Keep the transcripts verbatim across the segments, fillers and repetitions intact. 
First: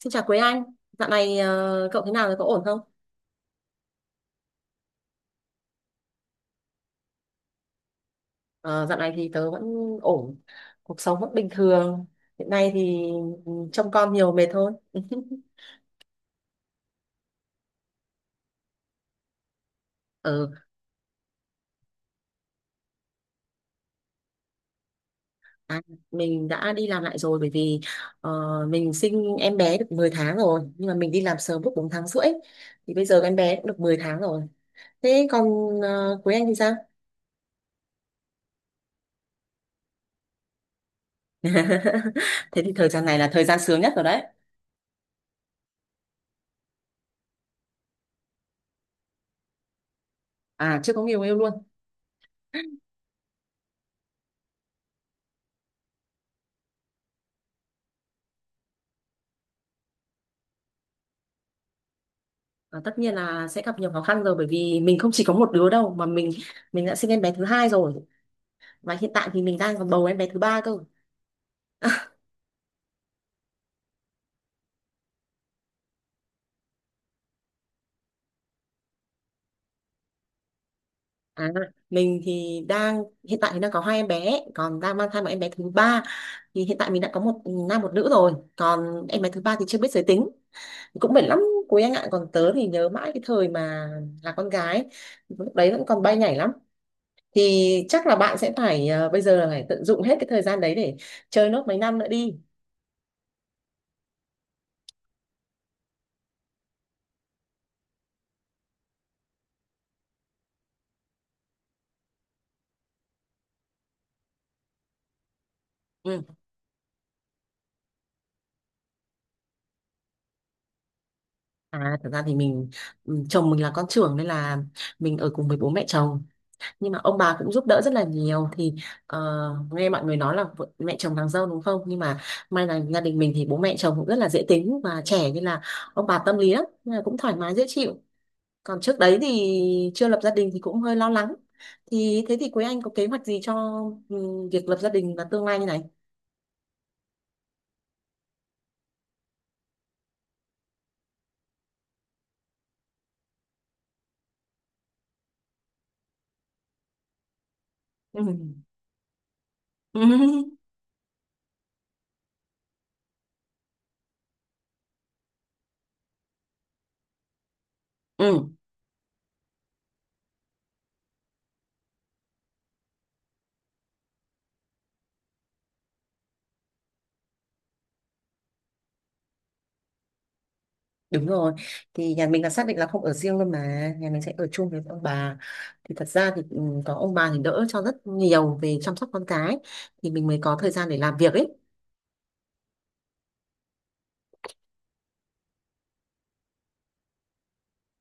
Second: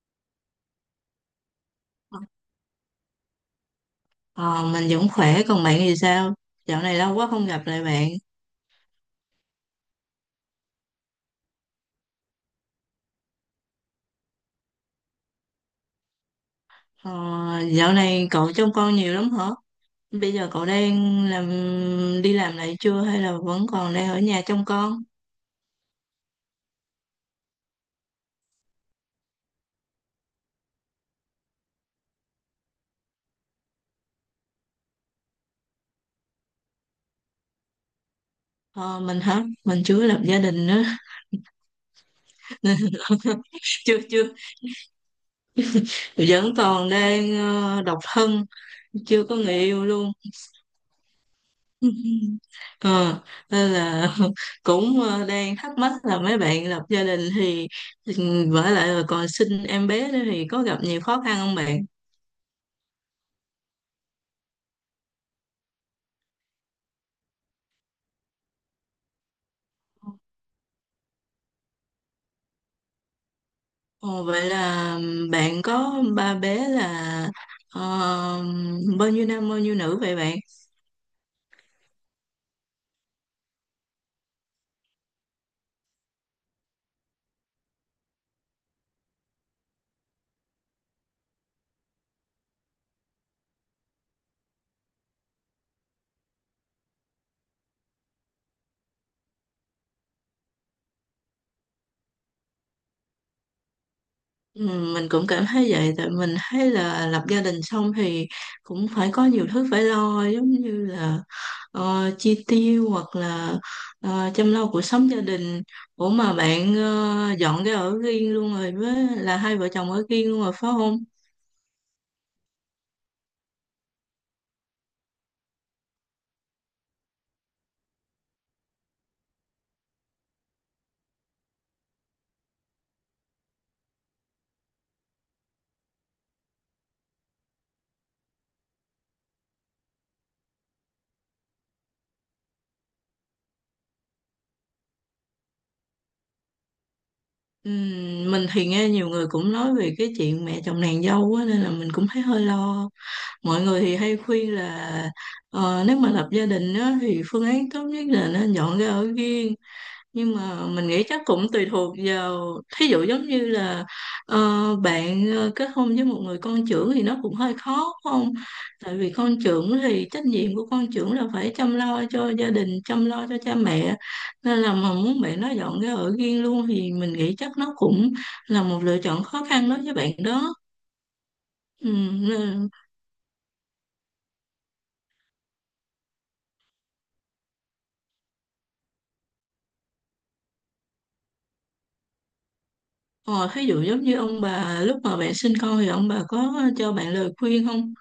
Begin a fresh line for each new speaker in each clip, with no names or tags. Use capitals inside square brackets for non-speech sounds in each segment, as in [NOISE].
Xin chào Quế Anh, dạo này ờ, cậu thế nào rồi, có ổn không?
Ờ, mình vẫn khỏe, còn bạn thì sao? Dạo này lâu quá không gặp lại bạn.
Ờ, dạo này thì tớ vẫn ổn, cuộc sống vẫn bình thường. Hiện nay thì ừ, trông con nhiều mệt thôi. [LAUGHS]
Ờ, dạo này cậu trông con nhiều lắm hả? Bây giờ
Ừ,
cậu đang làm đi làm lại chưa hay là vẫn còn đang ở nhà trông con?
à, mình đã đi làm lại rồi bởi vì ờ, mình sinh em bé được mười tháng rồi, nhưng mà mình đi làm sớm lúc bốn tháng rưỡi tháng rưỡi. Thì bây giờ em bé cũng được mười tháng rồi. Thế còn uh, Quế Anh thì sao?
Ờ, mình hả? Mình chưa lập gia đình nữa.
[LAUGHS]
[LAUGHS]
Thế thì
Nên
thời gian này là thời gian sướng nhất
chưa
rồi đấy.
chưa. Vẫn còn đang ờ, độc thân, chưa có người yêu luôn.
À, chưa có người yêu luôn.
[LAUGHS] ờ Nên là [LAUGHS] cũng ờ, đang thắc mắc là mấy bạn lập gia đình thì ừm, vả lại là còn sinh em bé nữa thì có gặp nhiều khó khăn không bạn?
Và tất nhiên là sẽ gặp nhiều khó khăn rồi bởi vì mình không chỉ có một đứa đâu mà mình mình đã sinh em bé thứ hai rồi, và hiện tại thì mình đang còn bầu em bé thứ ba cơ.
Ồ, vậy là bạn có ba bé là ờ, bao nhiêu nam bao nhiêu nữ vậy bạn?
à, mình thì đang hiện tại thì đang có hai em bé, còn đang mang thai một em bé thứ ba. Thì hiện tại mình đã có một nam một nữ rồi, còn em bé thứ ba thì chưa biết giới tính. Cũng mệt lắm quý anh ạ. Còn tớ thì nhớ mãi cái thời mà là con gái, lúc đấy vẫn còn bay nhảy lắm. Thì chắc là bạn sẽ phải ờ, bây giờ là phải tận dụng hết cái thời gian đấy để chơi nốt mấy năm nữa đi.
Ừ, mình cũng cảm thấy vậy tại mình thấy là lập gia đình xong thì cũng phải có nhiều thứ phải lo, giống như là ờ, chi tiêu hoặc là ờ, chăm lo cuộc sống gia đình. Ủa,
Ừ.
mà bạn ờ, dọn cái ở riêng luôn rồi, với là hai vợ chồng ở riêng luôn rồi phải không?
À, thật ra thì mình ừ, chồng mình là con trưởng nên là mình ở cùng với bố mẹ chồng. Nhưng mà ông bà cũng giúp đỡ rất là nhiều. Thì ờ, nghe mọi người nói là vợ- mẹ chồng nàng dâu đúng không, nhưng mà may là gia đình mình thì bố mẹ chồng cũng rất là dễ tính và trẻ, nên là ông bà tâm lý lắm, nên là cũng thoải mái dễ chịu. Còn trước đấy thì chưa lập gia đình thì cũng hơi lo lắng. Thì thế thì Quế Anh có kế hoạch gì cho ừ, việc lập gia đình và tương lai như này?
Ừ, mình thì nghe nhiều người cũng nói về cái chuyện mẹ chồng nàng dâu á, nên là mình cũng thấy hơi lo. Mọi người thì hay khuyên là ờ, nếu mà lập gia đình á thì phương án tốt nhất là nên
Ừ.
dọn ra ở riêng. Nhưng mà
[LAUGHS]
mình nghĩ chắc cũng tùy thuộc vào, thí dụ giống như là ờ, bạn ờ, kết hôn với một người con trưởng thì nó cũng hơi khó phải không?
Ừ.
Tại vì con trưởng thì trách nhiệm của con trưởng là phải chăm lo cho gia đình, chăm lo cho cha mẹ, nên là mà muốn bạn nó dọn ra ở riêng luôn thì mình nghĩ chắc nó cũng là một lựa chọn khó khăn đối với bạn đó.
Đúng rồi,
Ừ,
thì nhà mình là xác
nên-
định là không ở riêng luôn mà, nhà mình sẽ ở chung với ông bà. Thì thật ra thì ừ, có ông bà thì đỡ cho rất nhiều về chăm sóc con cái, thì mình mới có thời gian để làm việc ấy.
ờ, thí dụ giống như ông bà lúc mà bạn sinh con thì ông bà có cho bạn lời khuyên không?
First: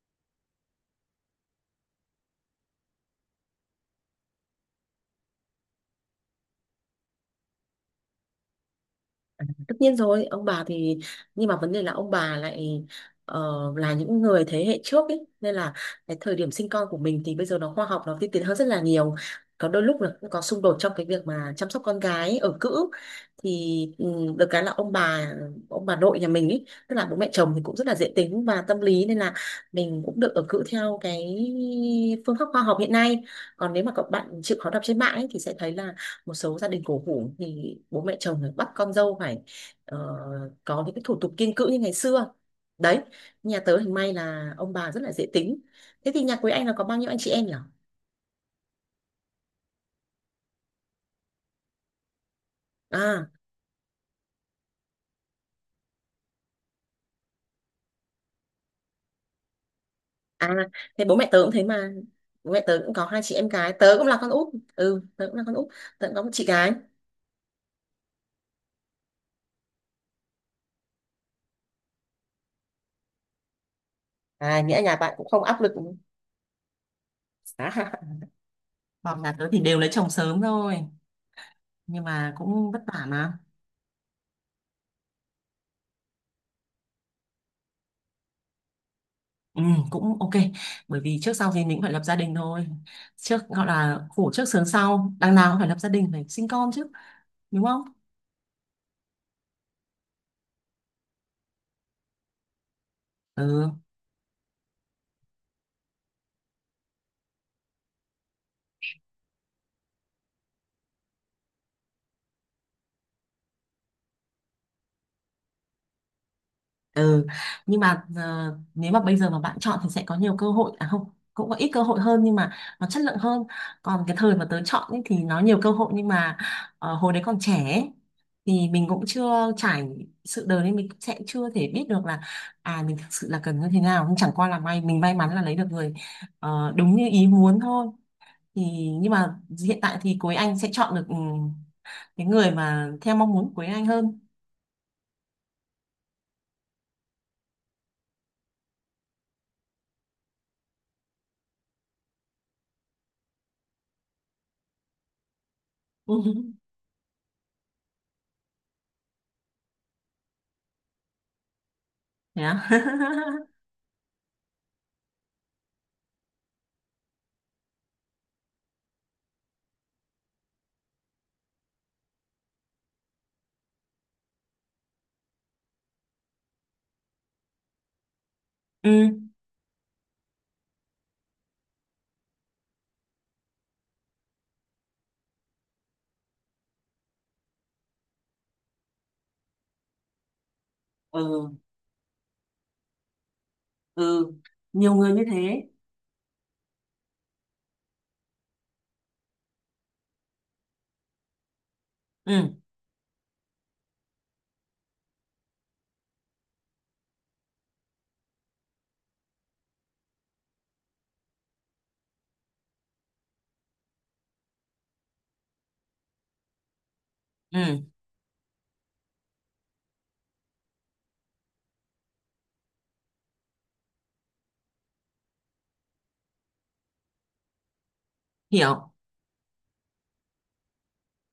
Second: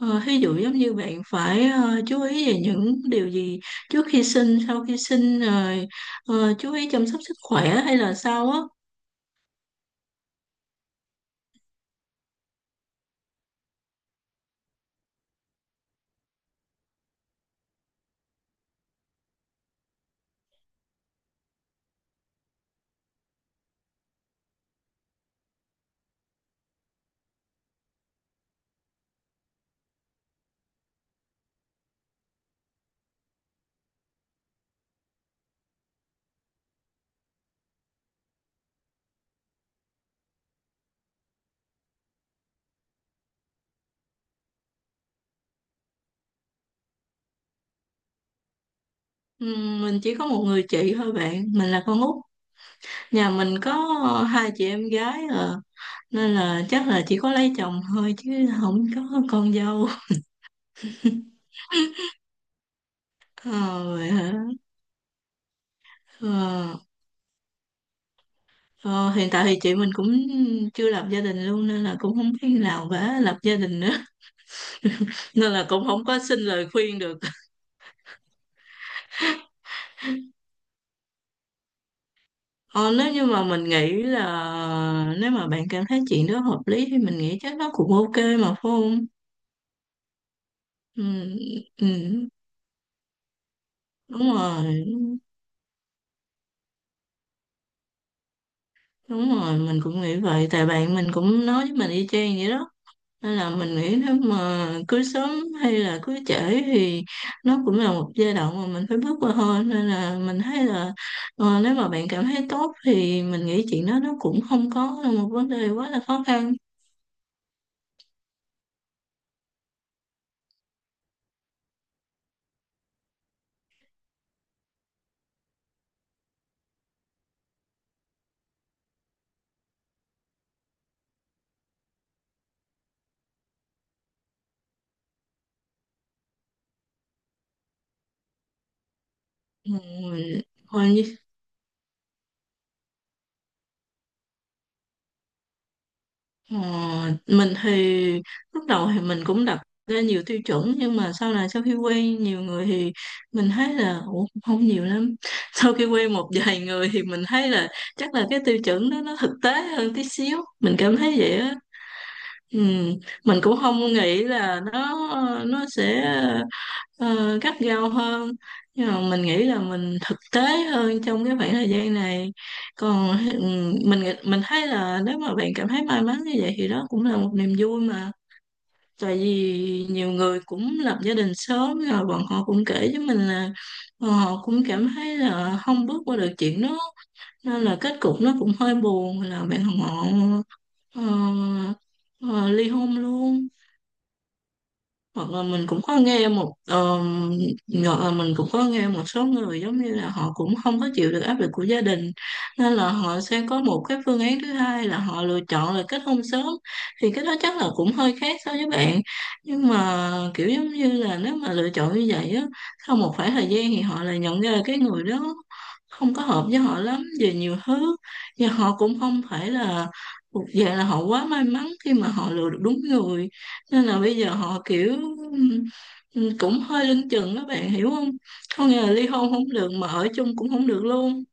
Ờ, ví dụ giống như bạn phải ờ, chú ý về những điều gì trước khi sinh, sau khi sinh, rồi ờ, chú ý chăm sóc sức khỏe hay là sao á.
Tất nhiên rồi ông bà thì, nhưng mà vấn đề là ông bà lại ờ, là những người thế hệ trước ấy, nên là cái thời điểm sinh con của mình thì bây giờ nó khoa học, nó tiên tiến hơn rất là nhiều. Có đôi lúc là cũng có xung đột trong cái việc mà chăm sóc con gái ở cữ. Thì ừ, được cái là ông bà ông bà nội nhà mình ấy, tức là bố mẹ chồng thì cũng rất là dễ tính và tâm lý, nên là mình cũng được ở cữ theo cái phương pháp khoa học hiện nay. Còn nếu mà các bạn chịu khó đọc trên mạng ấy, thì sẽ thấy là một số gia đình cổ hủ thì bố mẹ chồng phải bắt con dâu phải ờ, có những cái thủ tục kiêng cữ như ngày xưa đấy. Nhà tớ thì may là ông bà rất là dễ tính. Thế thì nhà quý anh là có bao nhiêu anh chị em nhỉ?
Ừm, mình chỉ có một người chị thôi bạn, mình là con út.
à
Nhà mình có ờ, hai chị em gái à, nên là chắc là chỉ có lấy chồng thôi chứ không có con dâu.
à thế bố mẹ tớ cũng thế mà. Bố mẹ tớ cũng có hai chị em gái,
Ờ,
tớ cũng
vậy
là con út.
hả?
Ừ tớ cũng là con út, tớ cũng có một chị
Ờ,
gái.
ờ, Hiện tại thì chị mình cũng chưa lập gia đình luôn nên là cũng không biết nào vả lập gia đình nữa. [LAUGHS]
À, nghĩa là nhà bạn cũng không
Nên
áp
là
lực
cũng không có xin lời khuyên được.
à. [LAUGHS] Bọn nhà tớ thì đều lấy chồng sớm thôi, nhưng mà cũng vất
Ờ,
vả
Nếu như
mà.
mà mình nghĩ là nếu mà bạn cảm thấy chuyện đó hợp lý thì mình nghĩ chắc nó cũng ok mà, phải không?
Ừ, cũng ok, bởi
Ừ,
vì trước sau gì mình cũng
ừ,
phải lập gia đình thôi. Trước gọi là khổ
đúng
trước sướng
rồi,
sau, đằng nào cũng phải lập gia đình phải sinh con chứ, đúng không?
đúng rồi, mình cũng nghĩ vậy. Tại bạn mình cũng nói với mình y chang vậy đó. Nên là
Ừ.
mình nghĩ nếu mà cưới sớm hay là cưới trễ thì nó cũng là một giai đoạn mà mình phải bước qua thôi. Nên là mình thấy là ờ, nếu mà bạn cảm thấy tốt thì mình nghĩ chuyện đó nó cũng không có là một vấn đề quá là khó khăn.
Ừ. Nhưng mà ờ, nếu mà bây giờ mà bạn chọn thì sẽ có nhiều cơ hội, à không, cũng có ít cơ hội hơn nhưng mà nó chất lượng hơn. Còn cái thời mà tớ chọn ấy, thì nó nhiều cơ hội, nhưng mà ờ, hồi đấy còn trẻ ấy, thì mình cũng chưa trải sự đời nên mình cũng sẽ chưa thể biết được là à mình thực sự là cần như thế nào. Nhưng chẳng qua là may mình may mắn là lấy được người ờ, đúng như ý muốn thôi. Thì, nhưng mà
Ừ,
hiện tại thì cuối anh sẽ chọn được ừ,
Thôi
cái người mà theo mong muốn của cuối anh hơn.
Ờ, mình thì lúc đầu thì mình cũng đặt ra nhiều tiêu chuẩn, nhưng mà sau này, sau khi quen nhiều người thì mình thấy là, ủa, không nhiều lắm. [LAUGHS] Sau khi
[LAUGHS]
quen một
Ừ.
vài người thì mình thấy là chắc là cái tiêu chuẩn đó nó thực tế hơn tí xíu, mình cảm thấy vậy á.
Thế à?
Ừ,
[LAUGHS]
mình cũng không nghĩ là nó nó sẽ ờ, gắt gao hơn, nhưng mà mình nghĩ là mình thực tế hơn trong cái khoảng thời gian này. Còn ừm, mình nghĩ- mình thấy là nếu mà bạn cảm thấy may mắn như vậy thì đó cũng là một niềm vui mà.
Ừ.
Tại vì nhiều người cũng lập gia đình sớm rồi, bọn họ cũng kể với mình là bọn họ cũng cảm thấy là không bước qua được chuyện đó, nên là kết cục nó cũng hơi buồn, là bạn họ
Ừ.
ờ, ờ, ly hôn luôn.
Ừ. Nhiều người như
hoặc là
thế.
mình cũng có nghe một ờ, Hoặc là mình cũng có nghe một số người giống như là họ cũng không có chịu được áp lực của gia đình,
Ừ.
nên là họ sẽ có một cái phương án thứ hai là họ lựa chọn là kết hôn sớm. Thì cái đó chắc là cũng hơi khác so với bạn, nhưng mà kiểu giống như là, nếu mà lựa chọn như vậy á, sau một khoảng thời gian thì họ lại nhận ra là cái người đó không có hợp với họ lắm về nhiều
Ừ.
thứ, và họ cũng không phải là thuộc dạng là họ quá may mắn khi mà họ lựa được đúng người. Nên là bây giờ họ kiểu ừ, cũng hơi lưng chừng, các bạn hiểu không? Không, nghĩa
Hiểu.
là ly hôn không được mà ở chung cũng không được luôn.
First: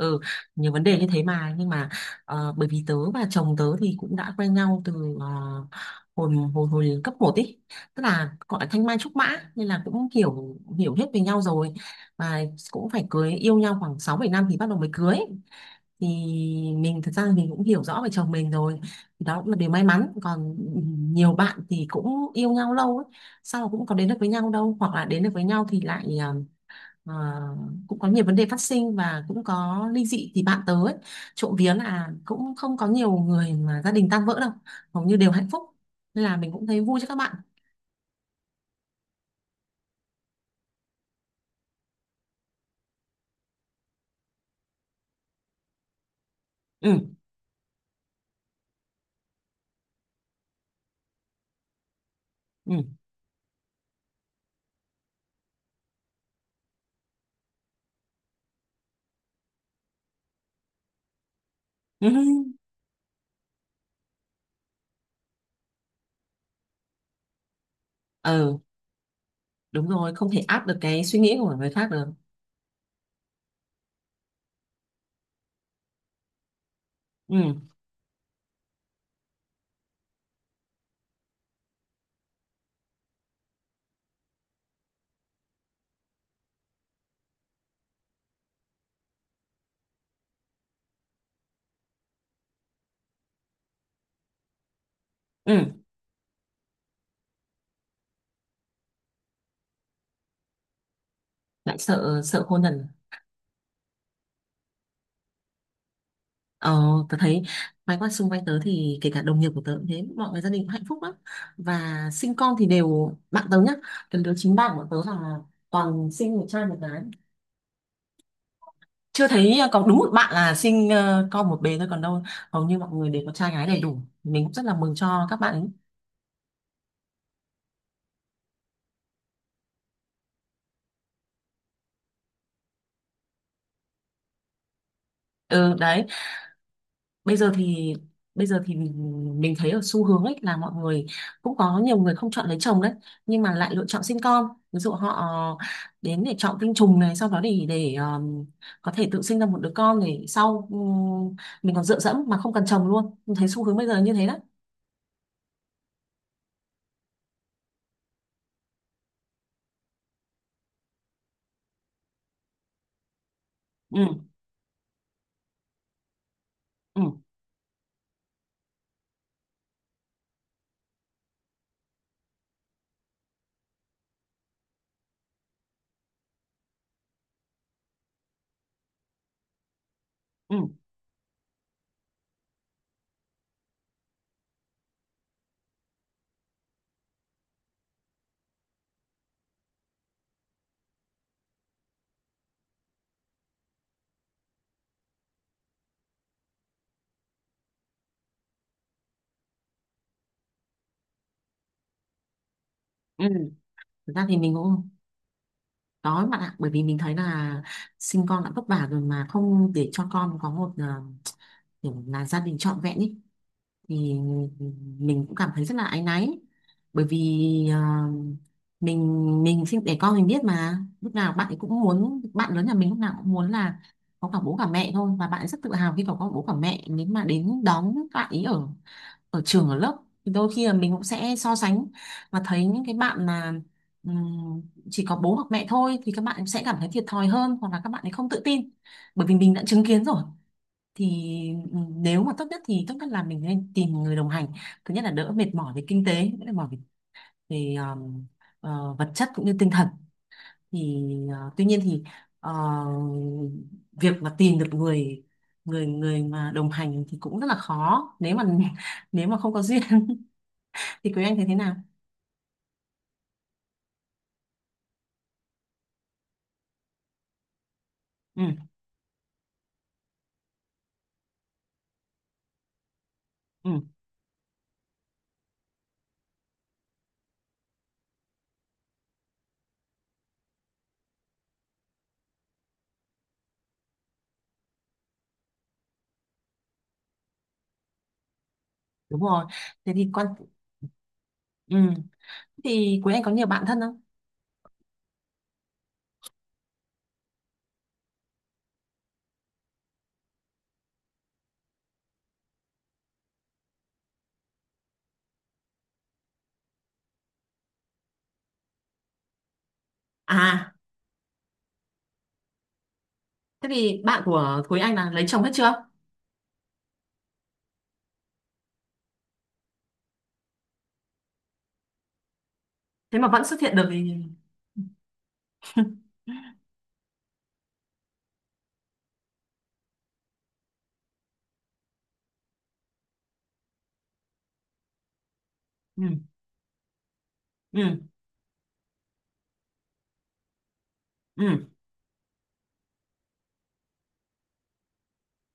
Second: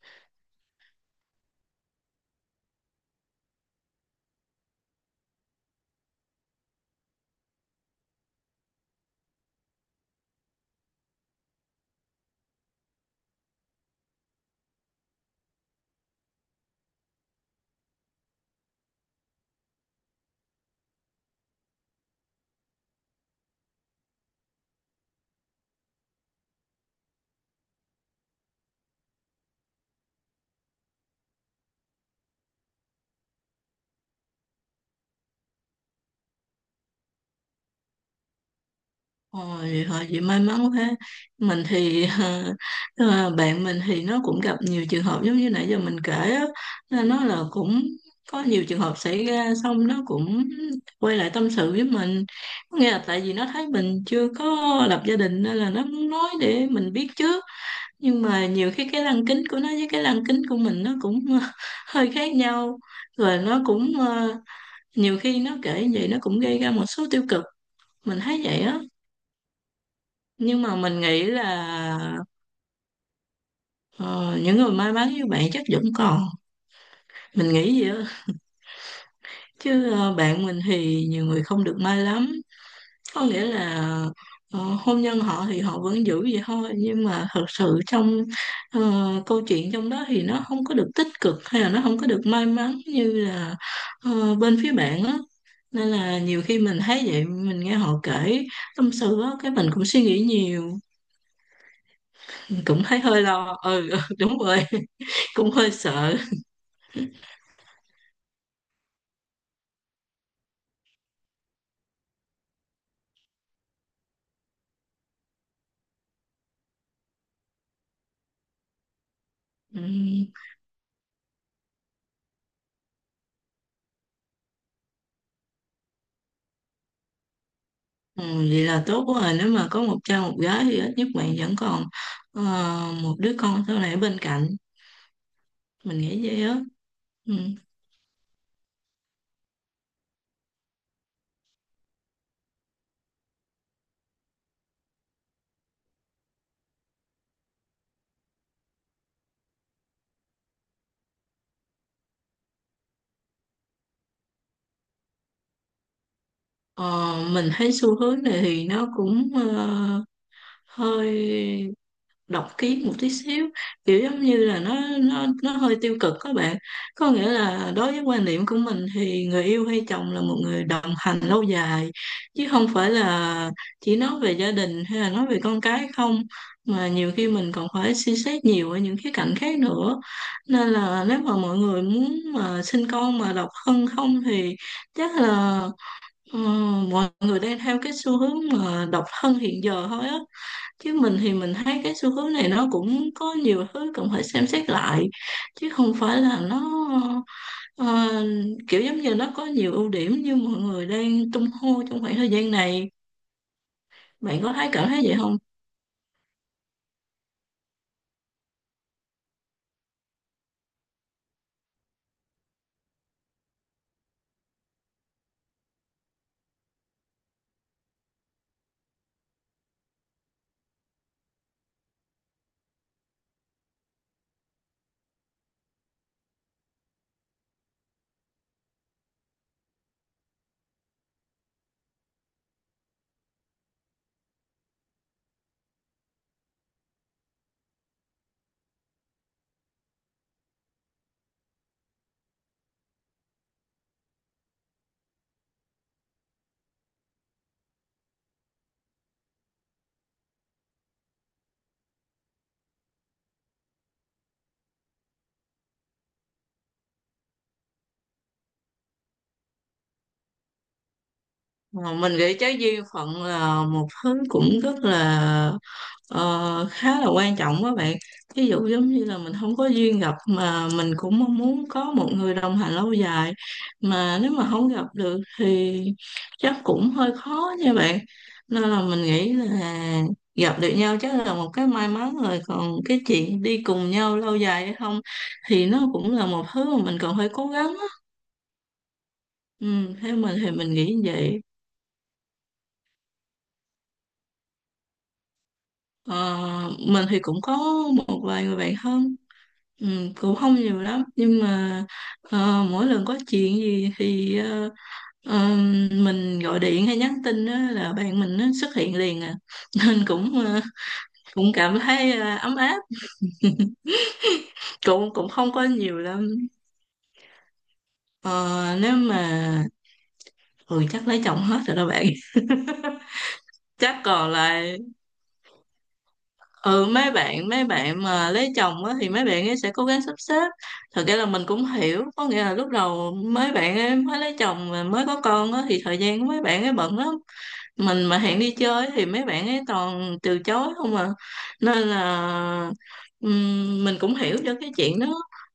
Ừ. Nhiều vấn đề như thế mà, nhưng mà ờ, bởi vì tớ và chồng tớ thì cũng đã quen nhau từ ờ, hồi hồi hồi cấp một ý, tức là gọi là thanh mai trúc mã, nên là cũng hiểu hiểu hết về nhau rồi. Và cũng phải cưới, yêu nhau khoảng sáu bảy năm thì bắt đầu mới cưới. Thì mình thật ra là mình cũng hiểu rõ về chồng mình rồi, thì đó cũng là điều may mắn. Còn nhiều bạn thì cũng yêu nhau lâu ấy, sao mà cũng có đến được với nhau đâu, hoặc là đến được với nhau thì lại ờ, ờ, cũng có nhiều vấn đề phát sinh và cũng có ly dị thì bạn tớ ấy. Trộm vía là cũng không có nhiều người mà gia đình tan vỡ đâu, hầu như đều hạnh phúc, nên là mình cũng thấy vui cho các bạn.
Ôi, họ chị may mắn quá. Mình thì [LAUGHS] ờ, bạn mình thì nó cũng gặp nhiều trường hợp giống như nãy giờ mình kể á,
Ừ.
nên nó là cũng có nhiều trường hợp xảy ra, xong nó cũng quay lại tâm sự với mình.
Ừ.
Có nghĩa là
[LAUGHS]
tại vì nó thấy mình chưa có lập gia đình nên là nó muốn nói để mình biết trước, nhưng mà nhiều khi cái lăng kính của nó với cái lăng kính của mình nó cũng [LAUGHS]
Ừ.
hơi khác nhau. Rồi nó cũng ờ, nhiều khi nó kể vậy nó cũng gây ra một số tiêu cực, mình thấy
Ừ.
vậy á.
Đúng rồi, không thể
Nhưng
áp
mà
được
mình
cái suy
nghĩ
nghĩ của
là
người khác được.
ờ, những người may mắn như bạn chắc vẫn còn, mình
Ừ.
nghĩ vậy á. Chứ ờ, bạn mình thì nhiều người không được may lắm. Có nghĩa là ờ, hôn nhân họ thì họ vẫn giữ vậy thôi, nhưng mà thật sự trong ờ, câu chuyện trong đó thì nó không có được tích cực, hay là nó không có được may mắn như là ờ, bên phía bạn á.
Ừ.
Nên là nhiều khi mình thấy vậy, mình nghe họ kể tâm sự á, cái mình cũng suy nghĩ nhiều.
Lại sợ sợ khôn
Mình cũng
dần.
thấy hơi lo, ừ, ừ, đúng rồi. [LAUGHS] Cũng hơi sợ.
ờ Tớ thấy mấy con xung quanh tớ thì kể cả đồng nghiệp của tớ cũng thế, mọi người gia đình cũng hạnh phúc lắm, và sinh con thì đều bạn tớ nhá. Cái đứa chính bạn của tớ là toàn sinh một trai một gái. Chưa thấy ờ,
Ừ,
có đúng một bạn là sinh ờ, con một bé thôi, còn đâu hầu như mọi người đều có trai gái đầy đủ. Mình cũng rất là mừng cho các bạn ấy.
ừ, vậy là tốt quá rồi, nếu mà có một cha một gái thì ít nhất bạn vẫn còn ờ, một đứa con sau này ở bên cạnh,
ừ
mình
đấy.
nghĩ vậy á. Ừ.
Bây giờ thì, bây giờ thì mình, mình thấy ở xu hướng ấy là mọi người cũng có nhiều người không chọn lấy chồng đấy, nhưng mà lại lựa chọn sinh con. Ví dụ họ đến để chọn tinh trùng này, sau đó để để ờ, có thể tự sinh ra một đứa con để sau ừ, mình còn dựa dẫm mà không cần chồng luôn. Mình thấy xu hướng bây giờ như thế đó.
Ờ, mình thấy xu hướng này thì nó cũng ờ, hơi độc kiến một tí xíu, kiểu giống
Ừ.
như là nó nó nó hơi tiêu cực các bạn.
Ừ.
Có nghĩa là, đối với quan niệm của mình thì người yêu hay chồng là một người đồng hành lâu dài, chứ không phải là chỉ nói về gia đình hay là nói về con cái không, mà nhiều khi mình còn phải suy xét nhiều ở những khía cạnh khác nữa.
Ừ.
Nên là nếu mà mọi người muốn mà sinh con mà độc thân không thì chắc là Ờ, mọi người đang theo cái xu hướng mà độc thân hiện giờ thôi á. Chứ mình thì mình thấy cái xu hướng này nó cũng có nhiều thứ cần phải xem xét lại, chứ không phải là nó ờ, kiểu giống như nó có nhiều ưu điểm như mọi người đang tung hô trong khoảng thời gian này.
Ừ. Thực ra thì
Bạn có
mình
thấy cảm
cũng,
thấy vậy không?
đó bạn ạ, bởi vì mình thấy là sinh con đã vất vả rồi mà không để cho con có một ờ, kiểu là gia đình trọn vẹn ý, thì mình cũng cảm thấy rất là áy náy. Bởi vì ờ, mình mình sinh đẻ con mình biết mà, lúc nào bạn ấy cũng muốn, bạn lớn nhà mình lúc nào cũng muốn là có cả bố cả mẹ thôi, và bạn ấy rất tự hào khi có có bố cả mẹ nếu mà đến đón bạn ấy ở ở trường ở lớp. Thì đôi khi là mình cũng sẽ so sánh và thấy những cái bạn mà ừm, chỉ có bố hoặc mẹ thôi thì các bạn sẽ cảm thấy thiệt thòi hơn, hoặc là các bạn ấy không tự tin, bởi vì mình đã chứng kiến rồi. Thì ừm, nếu mà tốt nhất thì tốt nhất là mình nên tìm người đồng hành, thứ nhất là đỡ mệt mỏi về kinh tế, đỡ mệt mỏi về, về ờm, ờ, vật chất cũng như tinh thần. Thì ờ, tuy nhiên thì ờ, việc mà tìm được người người người mà đồng hành thì cũng rất là khó, nếu mà [LAUGHS] nếu mà không có duyên. Thì quý anh thấy thế nào?
Ờ, mình nghĩ trái duyên phận là một thứ cũng rất là ờ, khá là quan trọng đó bạn. Ví
Ừ.
dụ giống như là mình không có duyên gặp, mà mình cũng mong muốn có một người đồng hành lâu dài
Ừ.
mà nếu mà không gặp được thì chắc cũng hơi khó nha bạn. Nên là mình nghĩ là gặp được nhau chắc là một cái may mắn rồi, còn cái chuyện đi cùng nhau lâu dài hay không thì nó cũng là một thứ mà mình còn phải cố gắng á.
Đúng rồi. Thế
Ừ,
thì
theo
quan
mình thì mình nghĩ như vậy.
ừ thì quý anh có nhiều bạn thân không?
Ờ, mình thì cũng có một vài người bạn thân, ừ, cũng không nhiều lắm, nhưng mà ờ, mỗi lần có chuyện gì thì ờ, ờ, mình gọi điện hay nhắn tin á là bạn mình nó xuất hiện liền à. [LAUGHS] Nên cũng ờ,
À,
cũng cảm thấy ờ, ấm áp.
thế thì bạn của quý anh là
cũng
lấy
cũng
chồng hết
không có
chưa?
nhiều lắm. Ờ, nếu mà ừ Chắc lấy chồng hết rồi đó bạn. [LAUGHS]
Thế mà vẫn xuất hiện được
Chắc
thì.
còn lại ừ mấy bạn mấy bạn mà lấy chồng á thì mấy bạn ấy sẽ cố gắng sắp xếp. Thật ra là mình cũng hiểu, có nghĩa là lúc đầu mấy bạn ấy mới lấy chồng và mới có con á thì thời
Ừ.
gian của mấy bạn ấy bận lắm. Mình
Ừ.
mà hẹn đi chơi thì mấy bạn ấy toàn từ chối không à.
Ừ.
Nên là ừm, mình cũng hiểu cho cái chuyện đó,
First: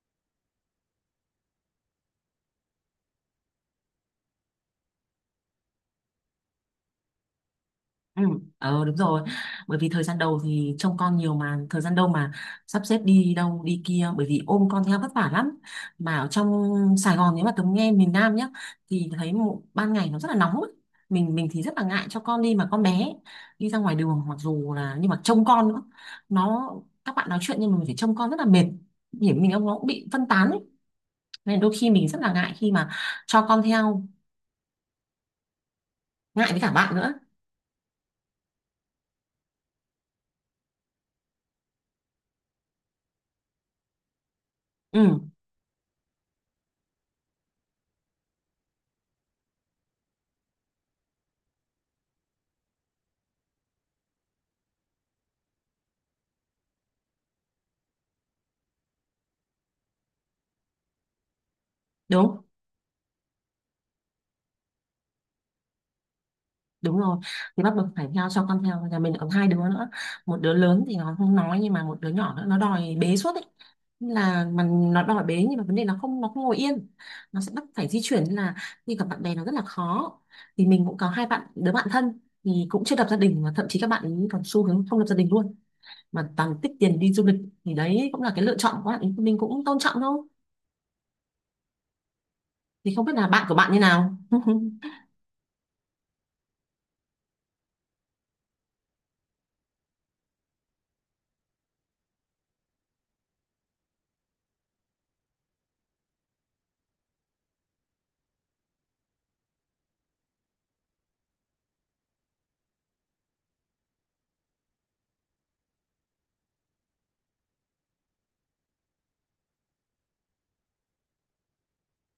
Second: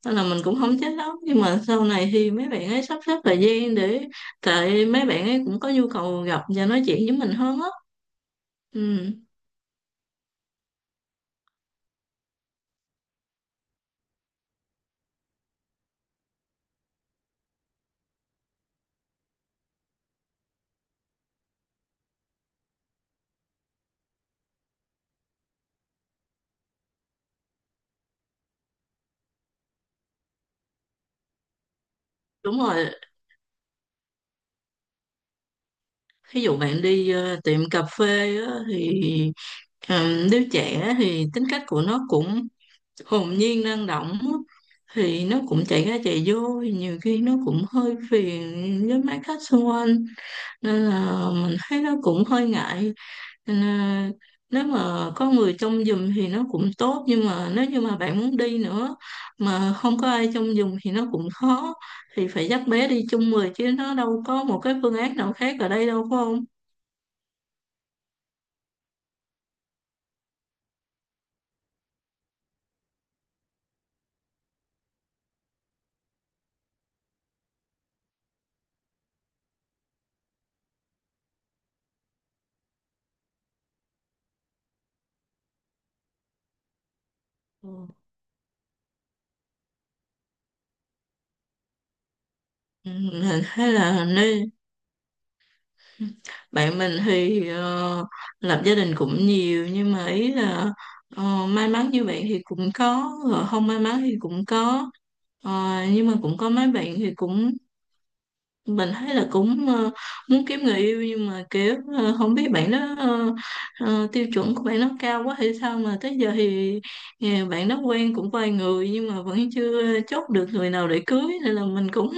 nên là mình cũng không trách lắm. Nhưng mà sau này thì mấy bạn ấy sắp xếp thời gian để, tại mấy bạn ấy cũng có nhu cầu gặp và nói chuyện với mình hơn á.
Ừ,
Ừ,
ờ đúng rồi, bởi vì thời gian đầu thì trông con nhiều, mà thời gian đâu mà sắp xếp đi đâu đi kia, bởi vì ôm con theo vất vả lắm. Mà ở trong Sài Gòn, nếu mà Tấm nghe miền Nam nhá, thì thấy mụ- ban ngày nó rất là nóng ấy. mình mình thì rất là ngại cho con đi mà con bé ấy, đi ra ngoài đường, mặc dù là, nhưng mà trông con nữa, nó, các bạn nói chuyện nhưng mà mình phải trông con rất là mệt, điểm mình ông nó cũng bị phân tán ấy. Nên đôi khi mình rất là ngại
đúng
khi
rồi.
mà cho con theo,
Ví
ngại
dụ
với cả
bạn
bạn
đi
nữa.
ờ, tiệm cà phê á, thì ờ, đứa trẻ thì tính cách của nó cũng hồn nhiên, năng động á,
Ừ.
thì nó cũng chạy ra chạy vô, thì nhiều khi nó cũng hơi phiền với mấy khách xung quanh, nên là mình thấy nó cũng hơi ngại. Nên là, nếu mà có người trông giùm thì nó cũng tốt, nhưng mà nếu như mà bạn muốn đi nữa mà không có ai trông giùm thì nó cũng khó. Thì
đúng
phải dắt bé đi chung người, chứ nó đâu có một cái phương án nào khác ở đây đâu phải không?
đúng rồi Thì bắt buộc phải theo, cho con theo, nhà mình còn hai đứa nữa, một đứa lớn thì nó không nói, nhưng mà một đứa nhỏ nữa nó đòi bế suốt ấy. Nên là mà nó đòi bế, nhưng mà vấn đề nó không nó không ngồi yên, nó sẽ bắt phải di chuyển, nên là đi gặp bạn bè nó rất là khó. Thì mình cũng có hai bạn đứa bạn thân thì cũng chưa lập gia đình, và thậm chí các bạn ấy còn xu hướng không lập gia đình luôn, mà toàn tích tiền đi du lịch. Thì
Ừ.
đấy cũng là cái lựa chọn của bạn ấy, mình cũng tôn trọng thôi.
Ừ,
Thì không biết là
Mình
bạn của bạn
thấy
như
là
nào?
nên bạn mình thì ờ, lập gia đình cũng nhiều, nhưng mà ý là ờ, may mắn như bạn thì cũng có rồi, không may mắn thì cũng có. Ờ, nhưng mà cũng có mấy bạn thì cũng, mình thấy là cũng ờ, muốn kiếm người yêu, nhưng mà kiểu ờ, không biết bạn đó ờ, ờ, tiêu chuẩn của bạn nó cao quá hay sao mà tới giờ thì ờ, bạn đó quen cũng vài người nhưng mà vẫn chưa chốt được người nào để cưới. Nên là mình cũng,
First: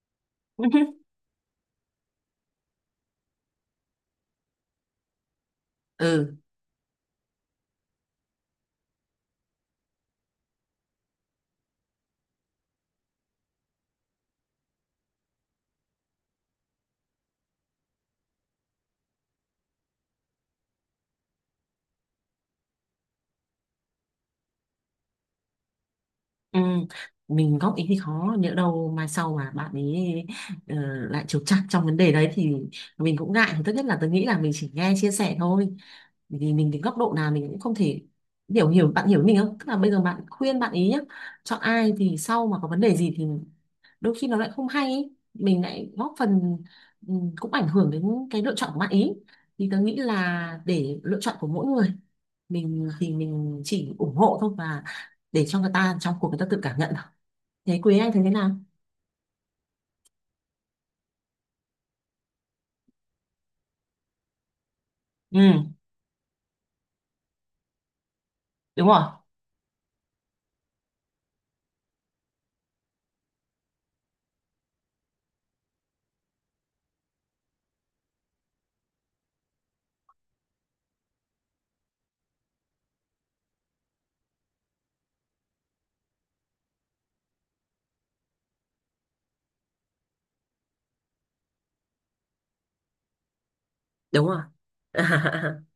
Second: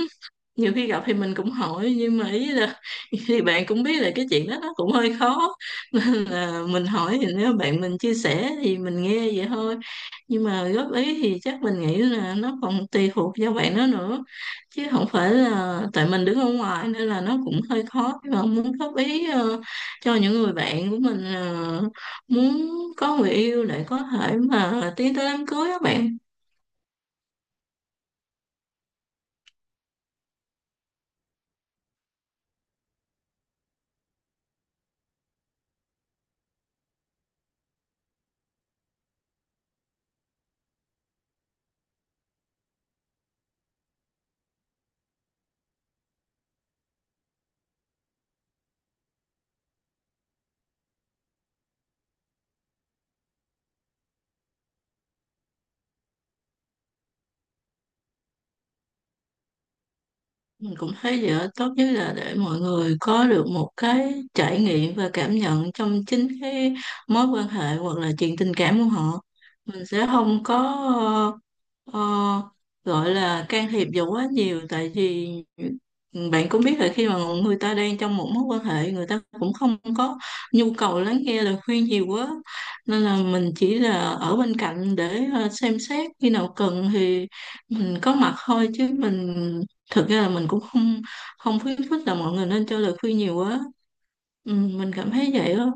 nhiều khi gặp thì
[LAUGHS]
mình cũng hỏi, nhưng mà ý là [LAUGHS] thì bạn cũng biết là cái chuyện đó nó cũng hơi khó. [LAUGHS] Nên
Ừ.
là mình hỏi thì, nếu bạn mình chia sẻ thì mình nghe vậy thôi, nhưng mà góp ý thì chắc mình nghĩ là nó còn tùy thuộc vào bạn đó nữa, chứ không phải là, tại mình đứng ở ngoài nên là nó cũng hơi khó, nhưng mà muốn góp ý ờ, cho những người bạn của mình ờ, muốn có người yêu để có thể mà tiến tới đám cưới các bạn.
Ừ, mình góp ý thì khó, nhỡ đâu mai sau mà bạn ấy ờ, lại trục trặc trong vấn đề đấy thì mình cũng ngại. Thì tốt nhất là tôi nghĩ là mình chỉ nghe chia sẻ thôi. Bởi vì mình đến góc độ nào mình cũng không thể hiểu hiểu bạn, hiểu mình không, tức là bây giờ bạn khuyên bạn ý nhá chọn ai, thì sau mà có vấn đề gì thì đôi khi nó lại không hay ý, mình lại góp phần ừ, cũng ảnh hưởng đến cái lựa chọn của bạn ý. Thì tôi nghĩ là để lựa chọn của mỗi người, mình thì mình chỉ ủng hộ thôi và để cho người ta trong cuộc người ta tự cảm nhận. Thấy quý anh thấy thế nào?
Mình cũng thấy vậy đó. Tốt nhất là để mọi người có được một cái trải nghiệm và cảm nhận
Ừ,
trong chính cái mối quan hệ hoặc là chuyện tình cảm
đúng
của
rồi.
họ. Mình sẽ không có ờ, gọi là can thiệp vào quá nhiều, tại vì bạn cũng biết là khi mà người ta đang trong một mối quan hệ, người ta cũng không có nhu cầu lắng nghe lời khuyên nhiều quá. Nên là mình chỉ là ở bên cạnh để ờ, xem xét, khi nào cần thì mình có mặt thôi, chứ mình thực ra là mình cũng không không khuyến khích là mọi người nên cho lời khuyên nhiều quá.
Đúng rồi.
Ừ, mình
[LAUGHS]
cảm thấy vậy đó.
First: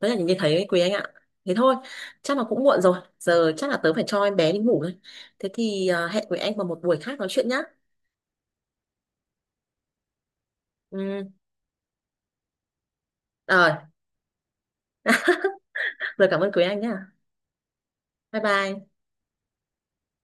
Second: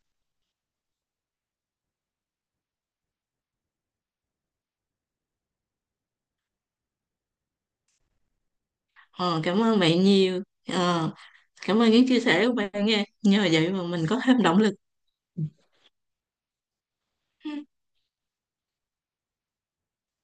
Đấy là những cái thấy ấy, quý anh ạ. Thế thôi, chắc là cũng muộn rồi. Giờ chắc là tớ phải cho em bé đi ngủ rồi. Thế thì à, hẹn quý anh vào một buổi khác nói chuyện nhá.
ờ, Cảm ơn bạn nhiều, ờ,
Ừ.
cảm ơn những chia sẻ của bạn, nghe nhờ
Rồi,
vậy mà mình có thêm động lực.
rồi cảm ơn quý anh nhá. Bye bye.
Ừ.